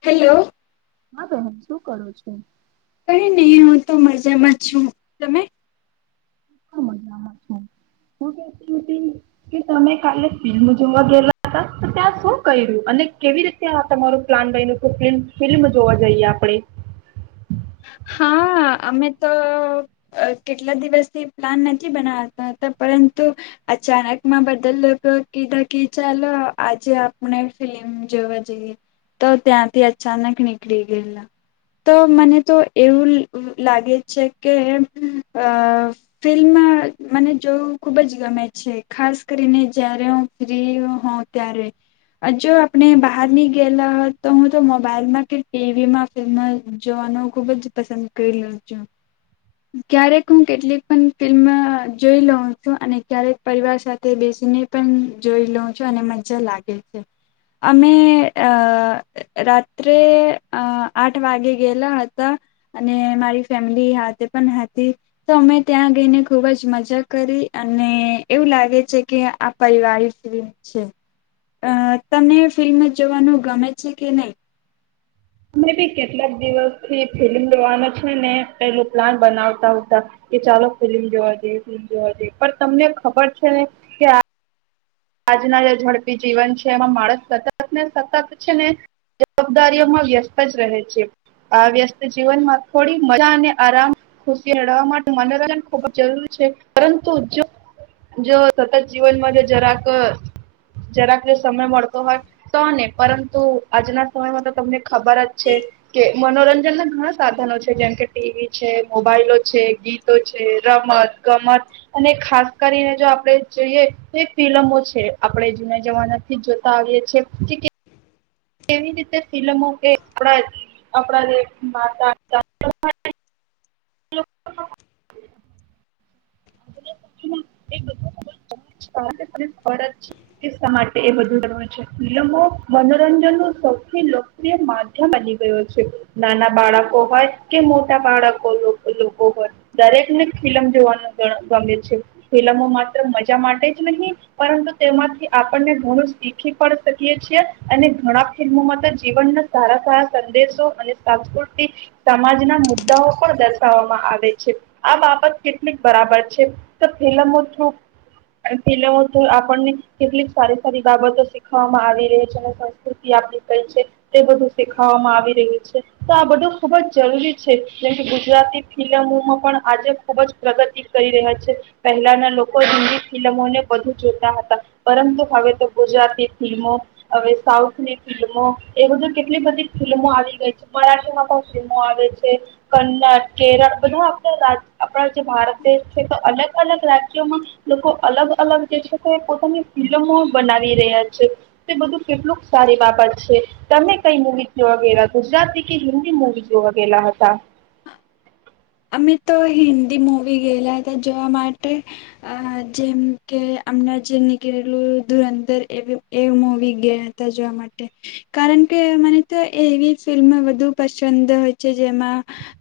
Hello. હા બેહેન શું કરું છું. કઈ નહી હું તો મજામાં જ છું તમે. હું કે તમે કાલે ફિલ્મ જોવા ગયલા હતા તો ત્યાં શું કર્યું અને કેવી રીતે તમારું પ્લાન બાઈ ન ફિલ્મ જોવા જઈએ આપણે. હા અમે તો કેટલા દિવસથી પ્લાન નથી બનાવતા હતા પરંતુ અચાનક માં બધા લોકો કીધા કે ચાલો આજે આપણે ફિલ્મ જોવા જઈએ તો ત્યાંથી અચાનક નીકળી ગયેલા તો મને તો એવું લાગે છે કે અ ફિલ્મ મને જોવું ખૂબ જ ગમે છે ખાસ કરીને જય્યારે હું ફ્રી હોઉ ત્યારે જો આપણે બહારની ગયેલા હોત તો હું તો મોબાઈલમાં કે ટીવીમાં ફિલ્મ જોવાનું ખૂબ જ પસંદ કર્યો છું ક્યારેક હું કેટલીક પણ ફિલ્મ જોઈ લઉં છું અને ક્યારેક પરિવાર સાથે બેસીને પણ જોઈ લઉં છું અને મજા લાગે છે અમે અ રાત્રે આ આઠ વાગે ગયેલા હતા અને મારી ફેમિલી હાથે પણ હતી તો અમે ત્યાં ગઈને ખૂબ જ મજા કરી અને એવું લાગે છે કે આ પરિવારિક ફિલ્મ છે અ તમને ફિલ્મ જ જોવાનું ગમે છે કે નહીં? અમે બી કેટલાક દિવસ થી ફિલ્મ જોવાનો છે ને પેલું પ્લાન બનાવતા હુતા કે ચાલો ફિલ્મ જોવા જઈએ એ ફિલ્મ જોવા જઈએ પણ તમને ખબર છે ને કે આ આજના જે ઝડપી જીવન છે એમાં માણસ સતત ને સતત છે ને જવાબદારીઓમાં વ્યસ્ત જ રહે છે આ વ્યસ્ત જીવનમાં થોડી મજા અને આરામ ખુશી મેળવવા માટે મનોરંજન ખૂબ જ જરૂરી છે પરંતુ જો જો સતત જીવનમાં જો જરા જરાક જરાકને સમય મળતો હોય તોને પરંતુ આજના સમયમાં તો તમને ખબર જ છે કે મનોરંજન ના ઘણા સાધનો છે જેમ કે ટીવી છે મોબાઈલો છે ગીતો છે રમત ગમત અને ખાસ કરીને જો આપણે જોઈએ ફિલ્લમ છે આપડણે જુના જમાના થી જ જોતા આવીએ છીએ કે કેવી રીતે ફિલમો કે આપ આપણા જે માતા હલો [unintelligible] ફરજ એ માટે બધું જ છે ફિલમો મનોરંજન ન સૌથી લોકપ્રિય માધ્યમ બની ગયો છે નાના બાળકો હોય કે મોટા બાળકો લોકો હોય દરેક ને ફિલમ જોવાનું. ગમે છે ફિલ્મો માત્ર મજા માટે જ નહીં પરંતુ તેમાંથી આપણને ઘણું શીખી પણ શકીએ છીએ અને ઘણા ફિલ્મોમાં તો જીવનના સારા સારા સંદેશો અને સાંસ્કૃતિક સમાજ ના મુદ્દાઓ પણ દર્શાવવામાં આવે છે આ બાબત કેટલીક બરાબર છે તો ફિલ્લમો થ્રુ ફિલ્લમો થ્રુ આપણને કેટલીક સારી સારી બાબતો શીખવામાં આવી રહી છે અને સંસ્કૃતિ આપડી કઈ છે તે બધું શીખવામાં આવી રહ્યું છે તો આ બધું ખૂબ જ જરૂરી છે જેમ કે ગુજરાતી ફિલ્લમોમાં પણ આજે ખૂબ જ પ્રગતિ કરી રહ્યા છે પહેલાના લોકો હિન્દી ફિલ્મોને બધુ જોતા હતા પરંતુ હવે તો ગુજરાતી ફિલ્મો હવે સાઉથની ફિલ્મો એ બધું કેટલી બધી ફિલ્મો આવી ગઈ છે મરાઠીમાં પણ ફિલ્મો આવે છે કન્નડ કેરળ બધા આપણા આપણા ભારત દેશ છે તો અલગ અલગ રાજ્યોમાં લોકો અલગ અલગ જે છે તે પોતાની ફિલ્લમો બનાવી રહ્યા છે તે બધું કેટલુંક સારી બાબત છે તમે કઈ મુવી જોવા ગેલા ગુજરાતી કે હિન્દી મુવી જોવા ગેલા હતા. અમે તો હિન્દી મવી ગયેલા હતા જોવા માટે જેમ કે અમણાં જે નીકળેલું ધૂર અંદર એ એ મવી ગયા હતા જોવા માટે કારણ કે મને તો એવી ફિલ્મ વધુ પસંદ હોય છે જેમાં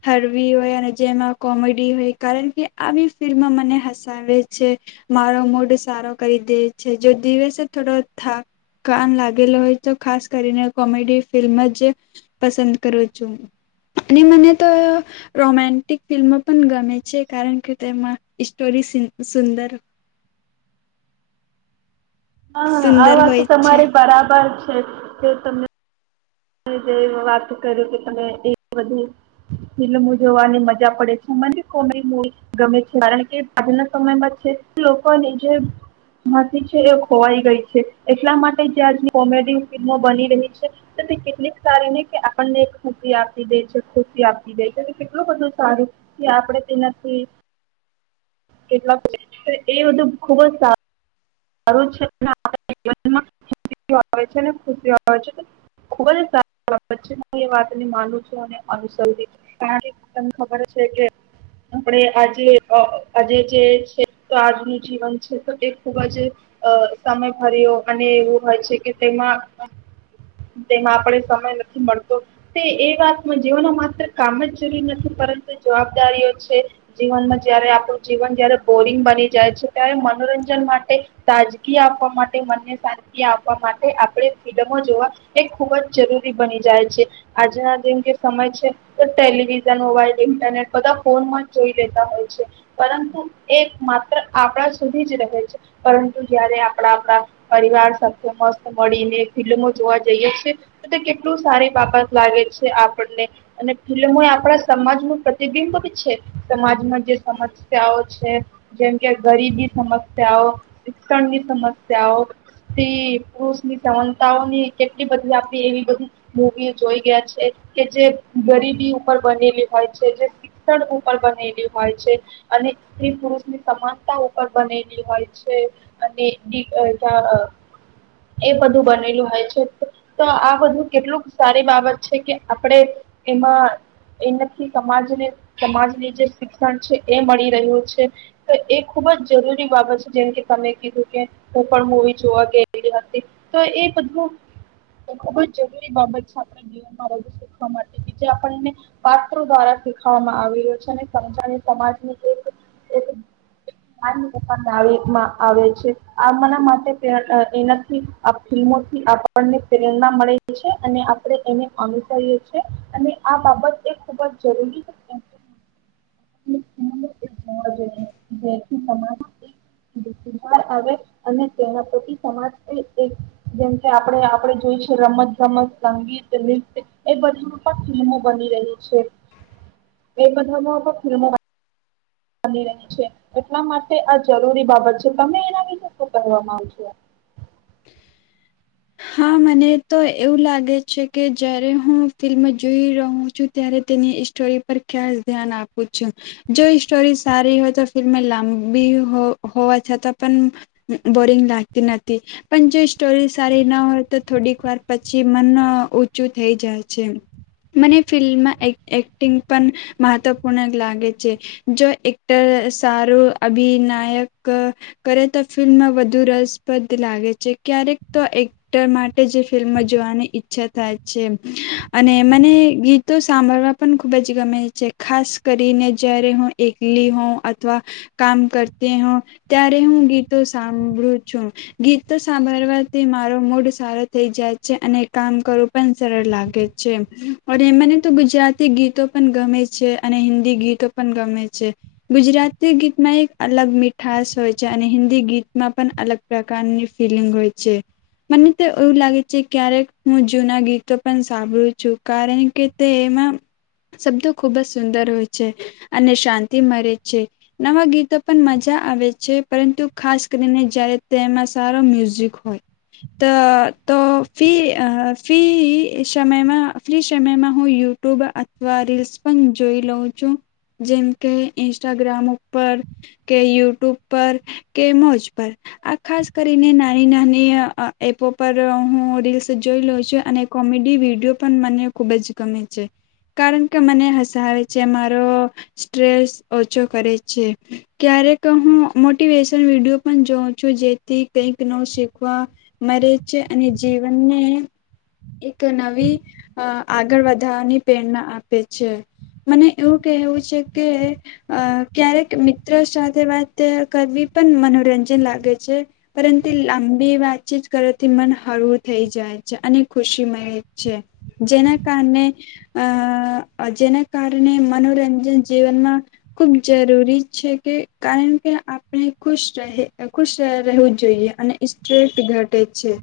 હરવી હોય અને જેમાં કોમેડી હોય કારણ કે આવી ફિલ્મ મને હસાવે છે મારો મૂડ સારો કરી દે છે જો દિવસે થોડો થાકાન લાગેલો હોય તો ખાસ કરીને કોમેડી ફિલ્મ જ પસંદ કરું છું અને મને તો રોમેન ટીક ફિલ્મ પણ ગમે છે કારણ કે તેમાં સ્ટોરી સુંદર હા સુંદર આ વાત તો હોય છે. તમારે બરાબર છે. છે કે તમને જે વાત કર કે તમે એ બધું ફિલ્મો જોવાની મજા પડે છે, કોમેડી મુવી ગમે છે કારણ કે આજના સમયમાં છે લોકોની જે હસી છે એ ખોવાઈ ગઈ છે એટલા માટે જ કોમેડી ફિલ્મો બની રહી છે. કેટલીક સારી નહી કે આપણને ખુશી આપી દે છે ખુશી આપી દે છે કેટલું બધું સારું કે આપડે તેનાથી કેટલા [unintelligible] એ બધું ખુબ જ સારું. [unintelligible] આજનું જીવન છે એ ખુબ જ, અ સમય ભર્યો અને એવું હોય છે, કે તેમાં તેમાં આપણે સમય નથી મળતો, તે એ વાત જીવનમાં માત્ર કામ જ જરૂરી નથી પરંતુ જવાબદારીઓ છે. જીવનમાં જયારે આપણું જીવન જયારે બોરિંગ બની જાય છે ત્યારે મનોરંજન માટે તાજગી આપવા માટે, મનને શાંતિ આપવા માટે આપણે ફિલ્ડમો જોવા એ ખૂબ જ જરૂરી બની જાય છે. આજના જેમ કે સમય છે તો ટેલિવિઝન, મોબાઈલ, ઇન્ટરનેટ બધા ફોનમાં જ જોઈ લેતા હોય છે પરંતુ એ માત્ર આપણા સુધી જ રહે છે. પરંતુ જયારે આપણા આપણા પરિવાર સાથે મસ્ત મળીને ફિલ્મો જોવા જઈએ છે. એ તો કેટલું સારી બાબત લાગે છે આપણને અને ફિલ્મો આપણા સમાજ નું પ્રતિબિંબ છે. સમાજમાં જે સમસ્યાઓ છે જેમ કે ગરીબી સમસ્યાઓ શિક્ષણની સમસ્યાઓ, પુરુષ ની સમાનતાઓની કેટલી બધી આપડી એવી બધી મૂવી જોઈ ગયા છે, કે જે ગરીબી ઉપર બનેલી હોય છે, જે શિક્ષણ ઉપર બનેલી હોય છે અને એ પુરુષની સમાનતા ઉપર બનેલી હોય છે. તે અને [unintelligible] એ બધું બનેલું હોય છે તો આ બધું કેટલુંક સારી બાબત છે કે આપણેે એમાં એનાથી સમાજને સમાજને જે શિક્ષણ છે એ મળી રહ્યું છે તો એ ખુબ જ જરૂરી બાબત જેમકે તમે કીધું કે હું પણ મૂવી જોવા ગયલી હતી તો એ બધું ખુબ જ જરૂરી બાબત છે. આપણા જીવનમાં વધુ શીખવા માટે બીજી આપણને પાત્રો દ્વારા શીખવામાં આવે રહ્યો છે અને સમજાવી સમાજની એક આ વીકમાં આવે છે. આમના માટે એનાથી આ ફમોથી આપણને પ્રેરણા મળે છે, અને આપ એને અનુસરીએ છીએ અને આ બાબત એ ખુબ જ જરૂરી આવે અને તેના પ્રતિ સમાજ એ એક જેમ કે આપણે આપણે જોઈ છે રમત ગમત સંગીત નૃત્ય એ બધામાં પણ ફિલ્મો બની રહી છે, એ બધામાં પણ ફિલ્મો. બની રહી છે એટલા માટે આ જરૂરી બાબત છે તમે એના વિશે શું કહેવા માંગો છો. હા મને તો એવું લાગે છે કે જયારે હું ફિલ્મ જોઈ રહું છું, ત્યારે તેની સ્ટોરી પર ખ્યાાસ ધ્યાન આપું છું જો સ્ટોરી સારી હોય તો ફિલ્મ લાંબી હોવા છતાં પણ બોરિંગ લાગતી નથી. પણ જો સ્ટોરી સારી ન હોય તો થોડીક વાર પછી મન ઊંચું થઈ જાય છે. મને ફિલ્મમાં એક્ટિંગ પણ મહત્વપૂર્ણ લાગે છે, જો એક્ટર સારું અભિનાયક કરે તો ફિલ્મમાં વધુ રસપ્રદ લાગે છે. ક્યારેક તો તે માટે ફિલ્મો જોવાની ઈચ્છા થાય છે અને મને ગીતો સાંભળવા પણ ખુબ જ ગમે છે, ખાસ કરીને જય્યારે હું એકલી હોં અથવા કામ કરતી હો ત્યારે હું ગીતો સાંભળું છું ગીતો સાંભળવાથી મારો મૂડ સારો થઈ જાય છે અને કામ કરવું પણ સરળ લાગે છે. મને તો ગુજરાતી ગીતો પણ ગમે છે અને હિન્દી ગીતો પણ ગમે છે. ગુજરાતી ગીતમાં એક અલગ મીઠાસ હોય છે અને હિન્દી ગીતમાં પણ અલગ પ્રકારની ફિલિંગ હોય છે. મને તો એવું લાગે છે, ક્યારેક હું જૂના ગીતો પણ સાંભળું છું કારણ કે તે એમાં શબ્દો ખુબ જ સુંદર હોય છે અને શાંતિ મળરે છે નવા ગીતો પણ મજા આવે છે પરંતુ ખાસ કરીને જય્યારે તેમાં સારો મ્યુઝિક હોય. અ તો ફી ફી સમયમાં, ફ્રી સમયમાં હું યુટ્યુબ અથવા રીલ્સ પણ જોઈ લઉં છું, જેમ કે ઇન્સ્ટાગ્રામ ઉપર કે, યુટ્યુબ પર કે, મોજ પર આ ખાસ કરીને નાની નાની એપો પર હું રીલ્સ જોઈ લઉ છું અને કોમેડી વિડીયો પણ મને ખુબ જ ગમે છે, કારણ કે મને હસાવે છે, મારો સ્ટ્રેસ ઓછો કરે છે ક્યારેક હું મોટિવેશન વિડીયો પણ જોઉં છું. જેથી કઈક નવું શીખવા મરે છે અને જીવનને એક નવી આગળ વધારવાની પ્રેરણા આપે છે મને એવું કહેવું છે, કે ક્યારેક મિત્ર સાથે વાત કરવી પણ મનોરંજન લાગે છે, પરંતુ લાંબી વાતચીત કરવાથી મન હળવું થઈ જાય છે, અને ખુશી મળે છે જેના કારણે જેના કારણે મનોરંજન જીવનમાં ખુબ જરૂરી છે કે કારણ કે આપણે ખુશ રહે ખુશ રહેવું જોઈએ અને સ્ટ્રેસ ઘટ છે.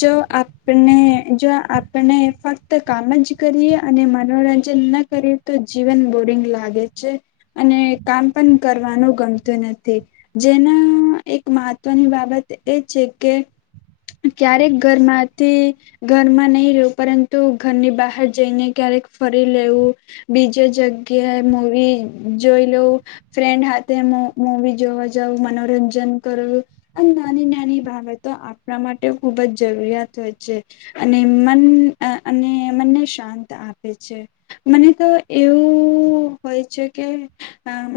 જો આપણે જો આપણે ફક્ત કામ જ કરીએ અને મનોરંજન ના કરીએ તો જીવન બોરિંગ લાગે છે અને કામ પણ કરવાનું ગમતું નથી જેના એક મહત્વની બાબત એ છે કે ક્યારેક ઘરમાંથી ઘરમાં નહી રવું પરંતુ ઘરની બહાર જઈને ક્યારેક ફરી લેવું, બીજે જગ્યાએ મવી જોઈ લેવું, ફ્રેન્ડ હાથે મવી જોવા જવું, મનોરંજન કરવું અને નાની નાની બાબતો આપ આપણા માટે ખૂબ જ જરૂરિયાત હોય છે, અને મન અને મનને શાંત આપે છે. મને તો એવું હોય છે કે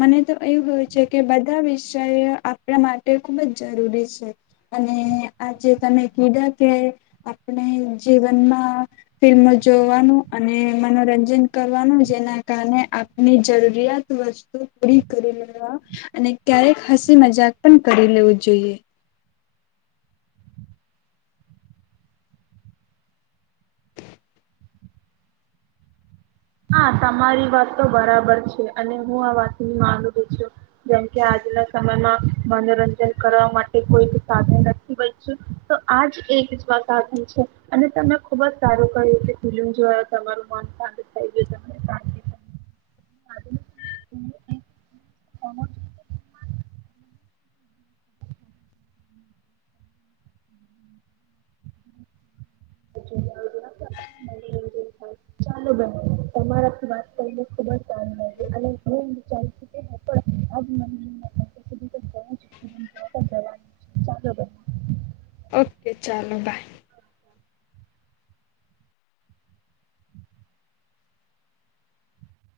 મને તો એવું હોય છે કે બધા વિષયો આપણા માટે ખૂબ જ જરૂરી છે. અને આજે તમે કીધા કે આપણે જીવનમાં ફિલ્મો જોવાનું અને મનોરંજન કરવાનું જેના કારણે આપની જરૂરિયાત વસ્તુ પૂરી કરી લેવા અને ક્યારેક હસી મજાક પણ કરી લેવું જોઈએ. હા તમારી વાત તો બરાબર છે અને હું આ વાતની માનું છું જેમકે આજના સમયમાં મનોરંજન કરવા માટે કોઈ સાધન નથી બચ્યું તો આજ એક જ આ સાધન છે અને તમે ખુબ જ સારું કર્યું કે ફિલ્મ જોવાનું તમારું મન થા શાંતિ મનોરંજન થાય ચાલો બેન તમારાથી વાત કરીને ખુબ જ સારુ લાગે અને હું વિચારી કે હું પણ આ જ મનોરંજનના પૈસા સુધી તો જઉં જ છું જવાનું છે ચાલો બેન ઓકે ચાલો બાય.